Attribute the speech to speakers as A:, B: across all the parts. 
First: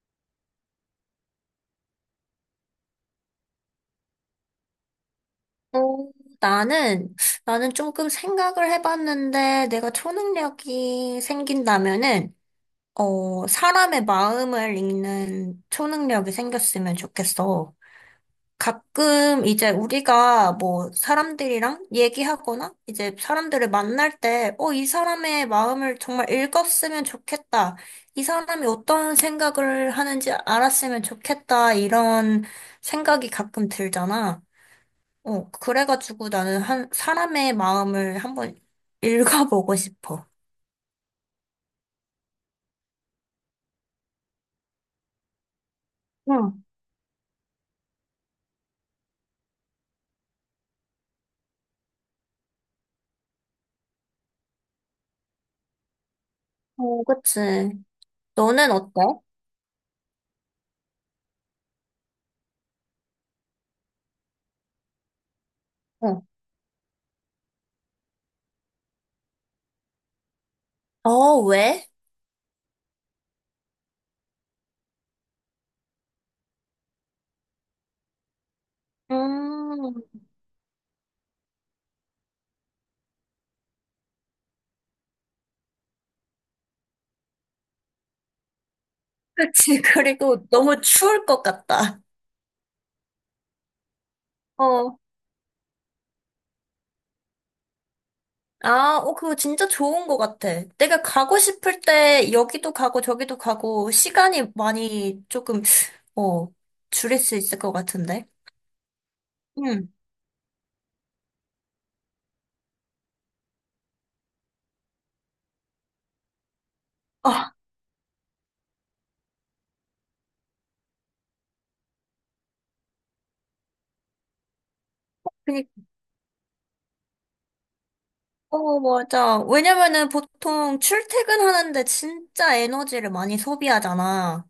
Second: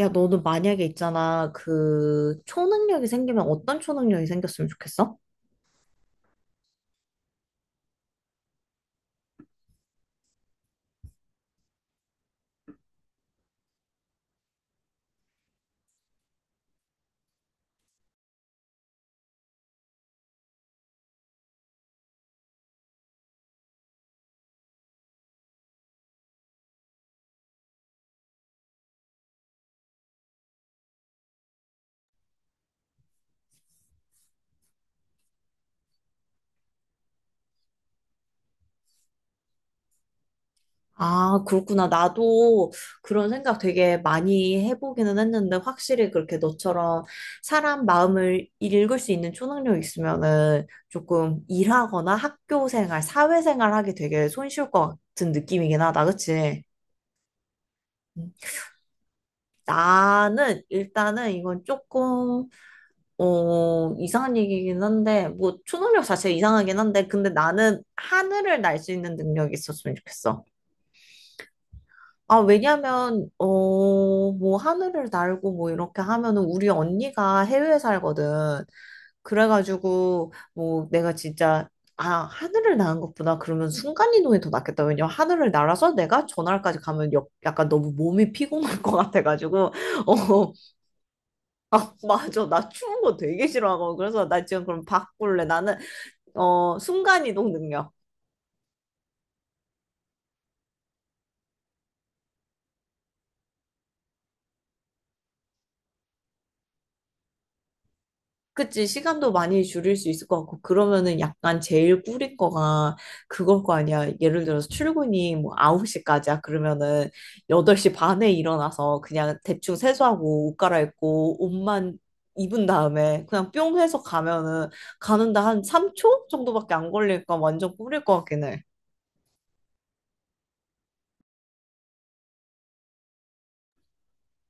A: 야, 너는 만약에 있잖아. 그, 초능력이 생기면 어떤 초능력이 생겼으면 좋겠어?
B: 어, 나는, 나는 조금 생각을 해봤는데, 내가 초능력이 생긴다면은, 사람의 마음을 읽는 초능력이 생겼으면 좋겠어. 가끔 이제 우리가 뭐 사람들이랑 얘기하거나, 이제 사람들을 만날 때, 이 사람의 마음을 정말 읽었으면 좋겠다. 이 사람이 어떤 생각을 하는지 알았으면 좋겠다. 이런 생각이 가끔 들잖아. 그래가지고 나는 한, 사람의 마음을 한번 읽어보고 싶어.
A: 아, 그렇구나. 나도 그런 생각 되게 많이 해보기는 했는데, 확실히 그렇게
B: 응,
A: 너처럼 사람 마음을 읽을 수 있는 초능력이 있으면은 조금 일하거나 학교 생활, 사회 생활 하기 되게 손쉬울 것 같은 느낌이긴 하다. 그치?
B: 어, 그치.
A: 음.
B: 너는 어때?
A: 나는 일단은 이건 조금 이상한 얘기긴 한데, 뭐, 초능력
B: 어.
A: 자체가 이상하긴 한데, 근데 나는 하늘을 날 수 있는 능력이 있었으면 좋겠어.
B: 어, 왜?
A: 아, 왜냐면, 뭐, 하늘을 날고 뭐, 이렇게 하면은, 우리 언니가 해외에 살거든.
B: 음,
A: 그래가지고, 뭐, 내가 진짜, 아, 하늘을 나는 것보다 그러면 순간이동이 더 낫겠다. 왜냐면 하늘을 날아서 내가 전화까지 가면 약간 너무 몸이 피곤할 것 같아가지고,
B: 그치. 그리고
A: 어,
B: 너무 추울 것
A: 아,
B: 같다.
A: 맞아. 나 추운 거 되게 싫어하고. 그래서 나 지금 그럼
B: 어.
A: 바꿀래. 나는 순간이동 능력.
B: 아, 그거 진짜 좋은 것 같아. 내가 가고 싶을 때 여기도 가고 저기도 가고 시간이 많이 조금, 어, 줄일 수 있을 것 같은데.
A: 그치, 시간도 많이
B: 응.
A: 줄일 수 있을 것 같고, 그러면은 약간 제일 뿌릴 거가 그걸 거 아니야. 예를 들어서 출근이 뭐 9시까지야. 그러면은
B: 아,
A: 8시 반에 일어나서 그냥 대충 세수하고 옷 갈아입고 옷만 입은 다음에 그냥 뿅 해서 가면은 가는데 한
B: 그니까.
A: 3초 정도밖에 안 걸릴까 완전 뿌릴 것 같긴 해.
B: 어, 맞아. 왜냐면은 보통 출퇴근하는데 진짜 에너지를 많이 소비하잖아.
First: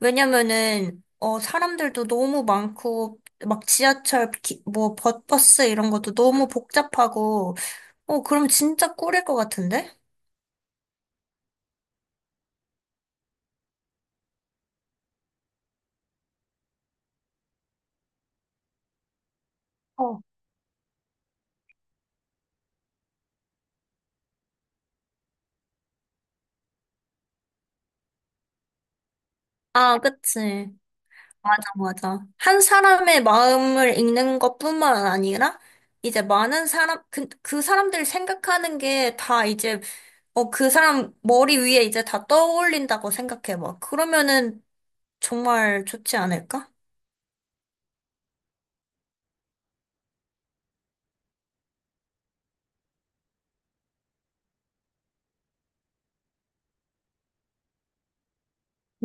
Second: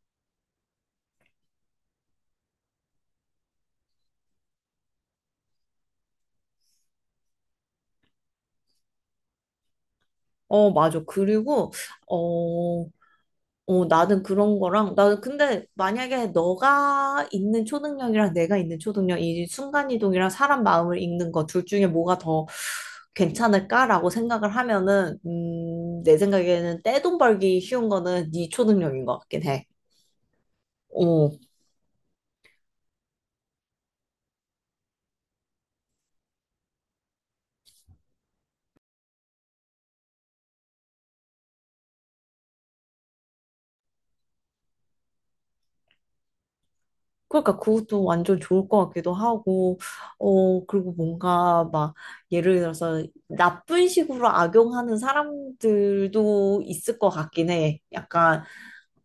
B: 왜냐면은, 사람들도 너무 많고, 막 지하철, 뭐, 버스 이런 것도 너무 복잡하고, 그럼 진짜 꿀일 것 같은데?
A: 어, 맞아. 그리고, 어, 나는 그런 거랑, 나는 근데 만약에 너가 있는 초능력이랑 내가 있는 초능력, 이
B: 어,
A: 순간이동이랑 사람 마음을 읽는 거 둘 중에 뭐가 더 괜찮을까라고 생각을 하면은, 내 생각에는 떼돈 벌기 쉬운 거는 네 초능력인 것 같긴 해.
B: 아, 그치.
A: 어,
B: 맞아, 맞아. 한 사람의 마음을 읽는 것뿐만 아니라, 이제 많은 사람, 그 사람들 생각하는 게 다 이제, 그 사람 머리 위에 이제 다 떠올린다고 생각해 봐. 그러면은 정말 좋지 않을까?
A: 그러니까 그것도 완전 좋을 것 같기도 하고, 그리고 뭔가 막, 예를 들어서 나쁜 식으로 악용하는 사람들도 있을 것 같긴 해. 약간,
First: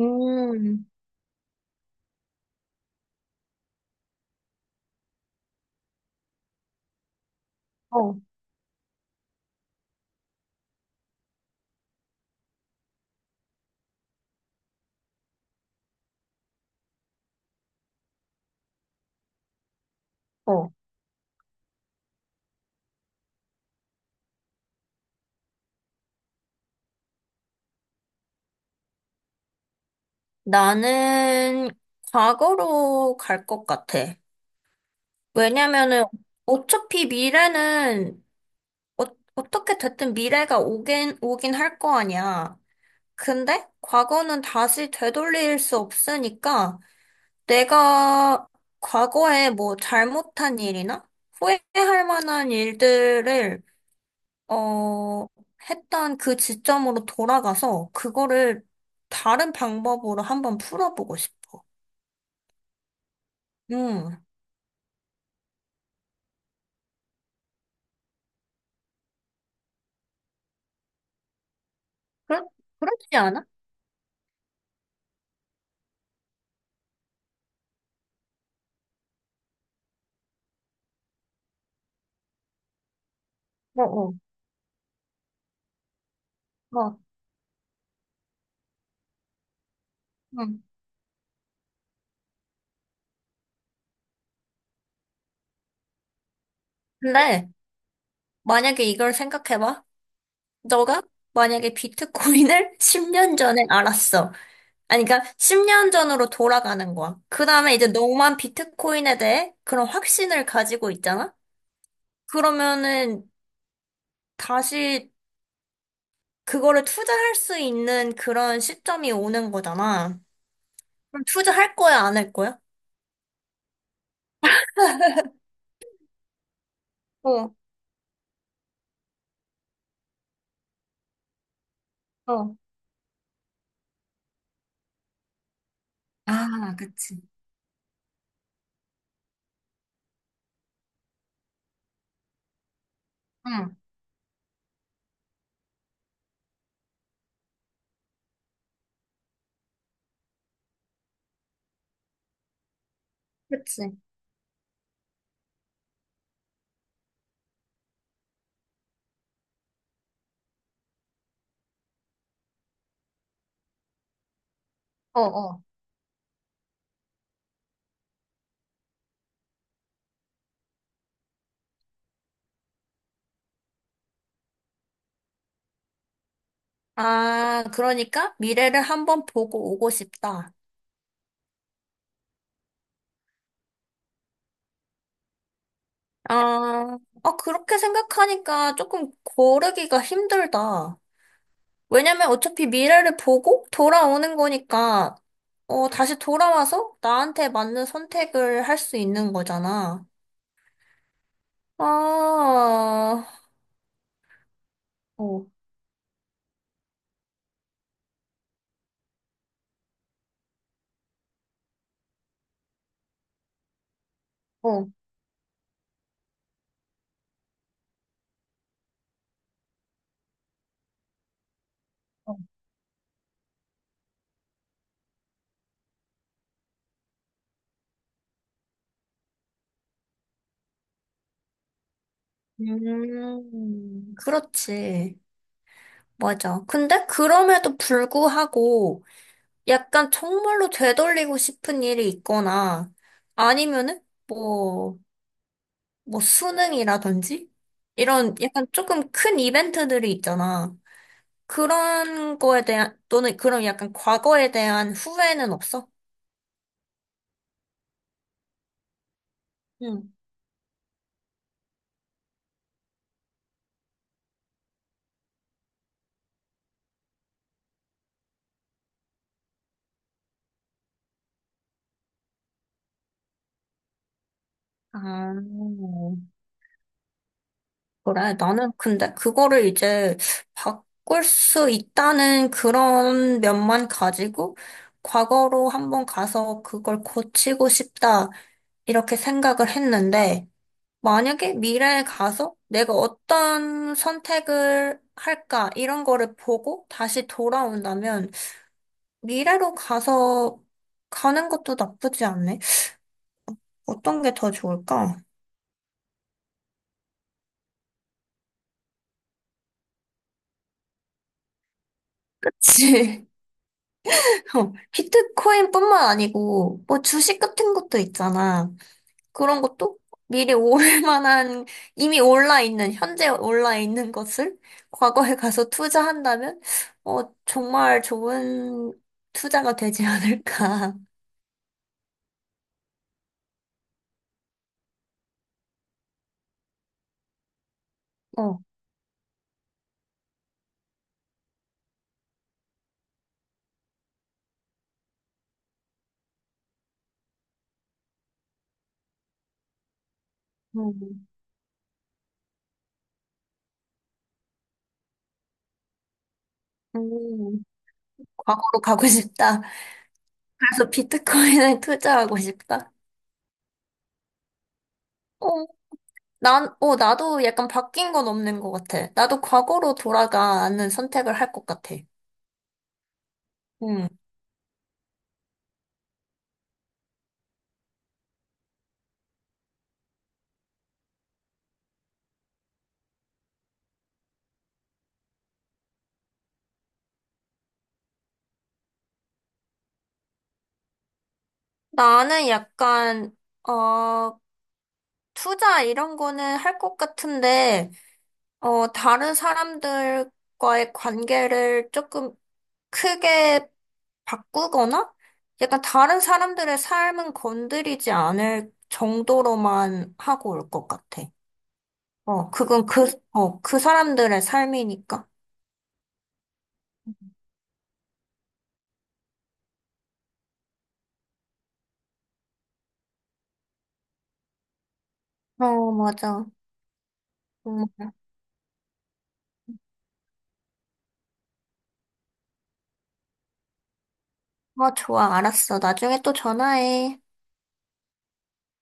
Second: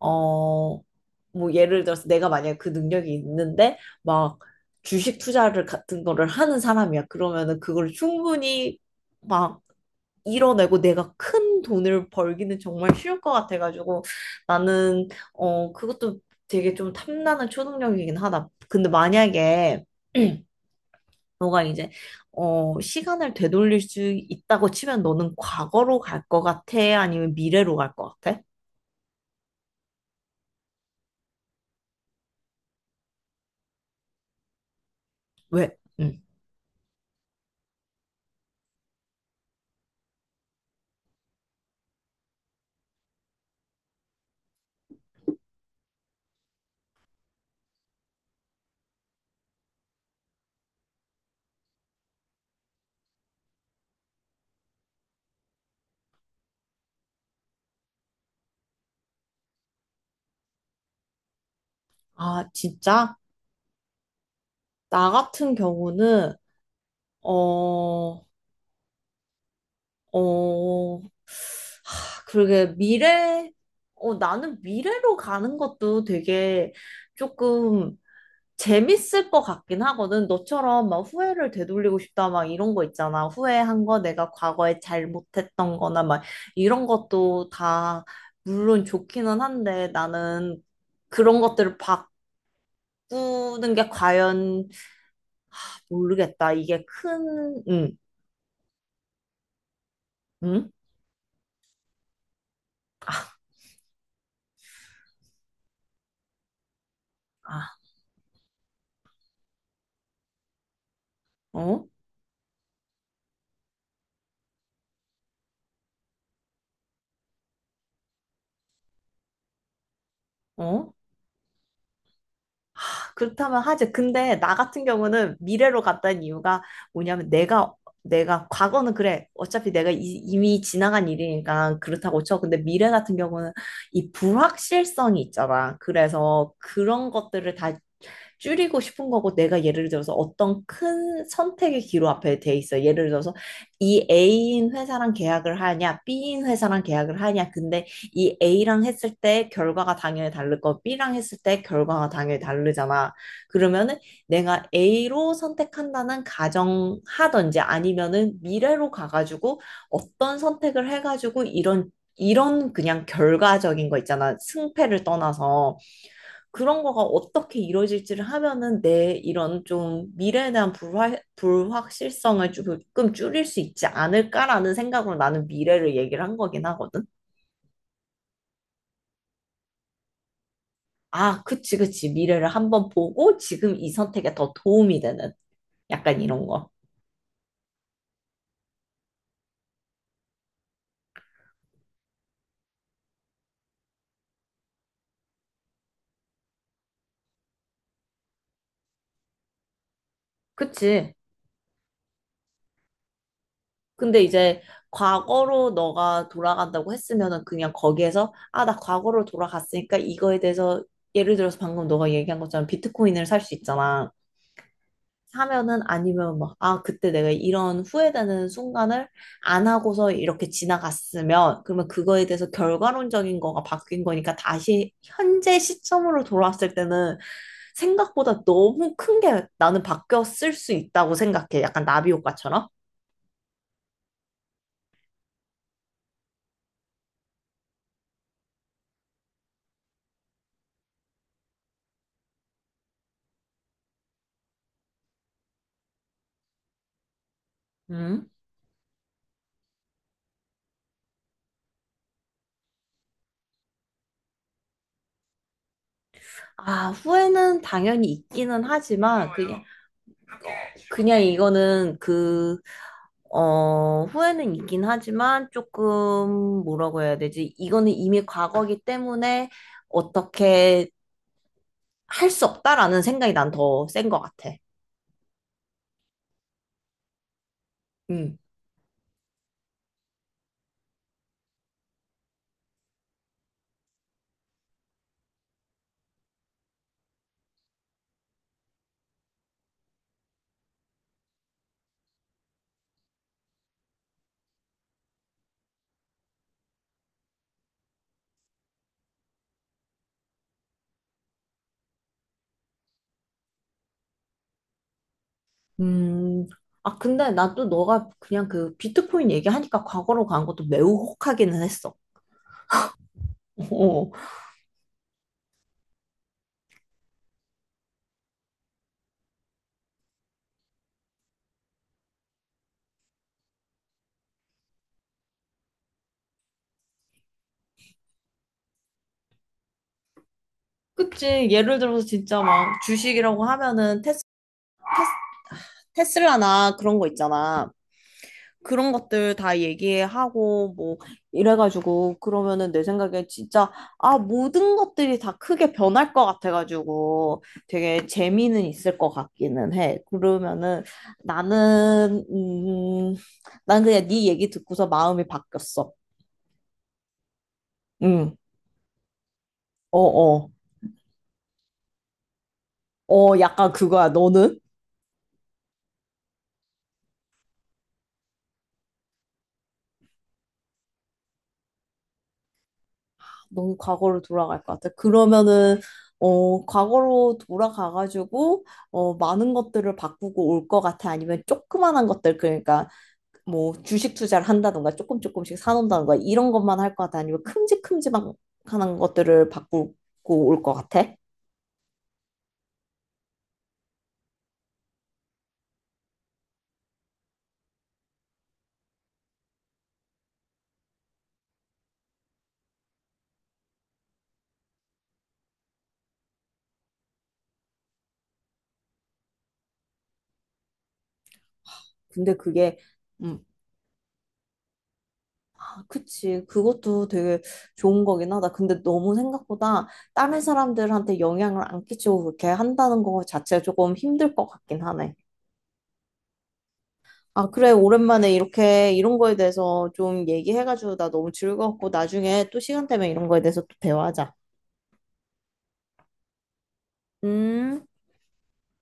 A: 어, 뭐 예를 들어서 내가 만약에 그 능력이 있는데 막 주식 투자를 같은 거를 하는 사람이야. 그러면은 그걸
B: 어,
A: 충분히 막 이뤄내고 내가 큰 돈을 벌기는 정말 쉬울 것 같아가지고 나는 그것도 되게 좀 탐나는 초능력이긴 하다. 근데 만약에
B: 어.
A: 너가 이제 시간을 되돌릴 수 있다고 치면 너는 과거로 갈 것 같아? 아니면 미래로 갈 것 같아?
B: 나는 과거로 갈 것 같아.
A: 왜?
B: 왜냐면은
A: 응.
B: 어차피 미래는, 어, 어떻게 됐든 미래가 오긴 할 거 아니야. 근데 과거는 다시 되돌릴 수 없으니까 내가 과거에 뭐 잘못한 일이나 후회할 만한 일들을 어 했던 그 지점으로 돌아가서 그거를 다른 방법으로 한번 풀어보고 싶어.
A: 아, 진짜?
B: 음.
A: 나 같은 경우는, 어, 어,
B: 그렇
A: 그러게,
B: 그렇지 않아?
A: 나는 미래로 가는 것도 되게 조금 재밌을 것 같긴 하거든. 너처럼 막 후회를 되돌리고 싶다, 막 이런 거 있잖아.
B: 어,
A: 후회한 거,
B: 어,
A: 내가 과거에 잘못했던 거나 막 이런
B: 어.
A: 것도 다, 물론 좋기는 한데 나는
B: 음.
A: 그런 것들을 바꾸는 게 과연 모르겠다. 이게
B: 근데
A: 큰, 응,
B: 만약에 이걸 생각해봐.
A: 응?
B: 너가 만약에 비트코인을 10년 전에 알았어. 아니, 그러니까 10년 전으로 돌아가는 거야. 그
A: 아,
B: 다음에 이제 너만 비트코인에 대해 그런 확신을 가지고 있잖아?
A: 어?
B: 그러면은 다시 그거를 투자할 수 있는 그런 시점이 오는 거잖아.
A: 어?
B: 그럼 투자할 거야, 안 할 거야?
A: 그렇다면 하지. 근데 나 같은 경우는 미래로 갔다는 이유가 뭐냐면
B: 어,
A: 내가 과거는 그래. 어차피 내가 이미 지나간 일이니까 그렇다고 쳐.
B: 어.
A: 근데 미래 같은 경우는 이 불확실성이 있잖아. 그래서
B: 아,
A: 그런
B: 그치.
A: 것들을 다시 줄이고 싶은 거고 내가 예를 들어서 어떤 큰 선택의 기로 앞에 돼 있어. 예를 들어서
B: 응,
A: 이 A인 회사랑 계약을 하냐, B인 회사랑 계약을 하냐. 근데 이 A랑 했을 때 결과가 당연히 다를 거, B랑 했을 때 결과가 당연히 다르잖아. 그러면은
B: 그치.
A: 내가 A로 선택한다는 가정하던지 아니면은 미래로 가가지고 어떤 선택을 해가지고 이런 그냥 결과적인 거 있잖아. 승패를
B: 어, 어.
A: 떠나서 그런 거가 어떻게 이루어질지를 하면은 내 이런 좀 미래에 대한 불확실성을 조금 줄일 수 있지 않을까라는 생각으로 나는 미래를 얘기를 한 거긴 하거든.
B: 아, 그러니까 미래를 한번 보고 오고 싶다.
A: 아, 그치, 그치. 미래를 한번 보고 지금 이 선택에 더 도움이 되는 약간 이런 거.
B: 아, 아, 그렇게 생각하니까 조금 고르기가 힘들다. 왜냐면 어차피 미래를 보고 돌아오는 거니까, 다시 돌아와서 나한테 맞는 선택을 할 수 있는 거잖아.
A: 그치.
B: 아,
A: 근데 이제
B: 어,
A: 과거로 너가 돌아간다고 했으면은 그냥 거기에서 아, 나 과거로 돌아갔으니까 이거에 대해서 예를 들어서 방금 너가 얘기한 것처럼 비트코인을 살 수 있잖아.
B: 어.
A: 사면은 아니면 막, 아, 그때 내가 이런 후회되는 순간을 안 하고서 이렇게 지나갔으면, 그러면 그거에
B: 어.
A: 대해서 결과론적인 거가 바뀐 거니까 다시 현재 시점으로 돌아왔을 때는 생각보다 너무 큰 게 나는 바뀌었을 수 있다고 생각해. 약간 나비 효과처럼.
B: 그렇지. 맞아. 근데 그럼에도 불구하고 약간 정말로 되돌리고 싶은 일이 있거나 아니면은 뭐, 뭐 수능이라든지
A: 음.
B: 이런 약간 조금 큰 이벤트들이 있잖아. 그런 거에 대한, 또는 그런 약간 과거에 대한 후회는 없어?
A: 아, 후회는 당연히 있기는 하지만 그게
B: 응.
A: 그냥 이거는 후회는 있긴 하지만 조금 뭐라고 해야 되지? 이거는 이미 과거기 때문에 어떻게 할 수 없다라는 생각이 난 더 센 것 같아.
B: 아, 그래.
A: 음.
B: 나는 근데 그거를 이제 바꿀 수 있다는 그런 면만 가지고 과거로 한번 가서 그걸 고치고 싶다. 이렇게 생각을 했는데, 만약에 미래에 가서 내가 어떤 선택을 할까, 이런 거를 보고 다시 돌아온다면, 미래로 가서 가는 것도 나쁘지 않네. 어떤 게 더 좋을까?
A: 음. 아, 근데 난 또 너가 그냥 그 비트코인 얘기하니까 과거로 간 것도 매우 혹하기는 했어.
B: 그치.
A: 어.
B: 비트코인뿐만 아니고 뭐 주식 같은 것도 있잖아. 그런 것도 미리 올 만한 이미 올라 있는 현재 올라 있는 것을 과거에 가서 투자한다면 정말 좋은 투자가 되지 않을까.
A: 그치. 예를 들어서 진짜 막 주식이라고 하면은 테스, 테슬라나 그런 거 있잖아.
B: 어.
A: 그런 것들 다 얘기하고 뭐 이래가지고 그러면은 내 생각에 진짜 아 모든 것들이 다 크게 변할 것 같아가지고 되게 재미는 있을 것 같기는 해. 그러면은
B: 음,
A: 나는 난 그냥 네 얘기 듣고서 마음이 바뀌었어.
B: 음,
A: 응.
B: 과거로 가고 싶다.
A: 어, 어.
B: 그래서 비트코인에 투자하고 싶다.
A: 어, 약간 그거야. 너는?
B: 어, 나도 약간 바뀐 건 없는 것 같아. 나도 과거로 돌아가는 선택을 할 것 같아.
A: 너무
B: 음.
A: 과거로 돌아갈 것 같아. 그러면은 과거로 돌아가가지고 많은 것들을 바꾸고 올 것 같아. 아니면 조그만한 것들 그러니까 뭐 주식 투자를 한다던가 조금 조금씩 사놓는다던가 이런 것만 할 것 같아. 아니면 큼직큼직한 것들을 바꾸고 올 것 같아.
B: 나는 약간, 어, 투자 이런 거는 할 것 같은데, 다른 사람들과의 관계를 조금 크게 바꾸거나, 약간 다른 사람들의 삶은 건드리지 않을 정도로만 하고 올 것 같아.
A: 근데 그게
B: 그건
A: 음,
B: 그 사람들의 삶이니까.
A: 아, 그치. 그것도 되게 좋은 거긴 하다. 근데 너무 생각보다 다른 사람들한테 영향을 안 끼치고 그렇게 한다는 거 자체가 조금 힘들 것 같긴 하네.
B: 어, 맞아.
A: 아, 그래. 오랜만에 이렇게 이런 거에 대해서 좀 얘기해가지고 나 너무 즐거웠고 나중에 또 시간 되면 이런 거에 대해서 또 대화하자.
B: 어, 좋아, 알았어. 나중에 또 전화해.
A: 음.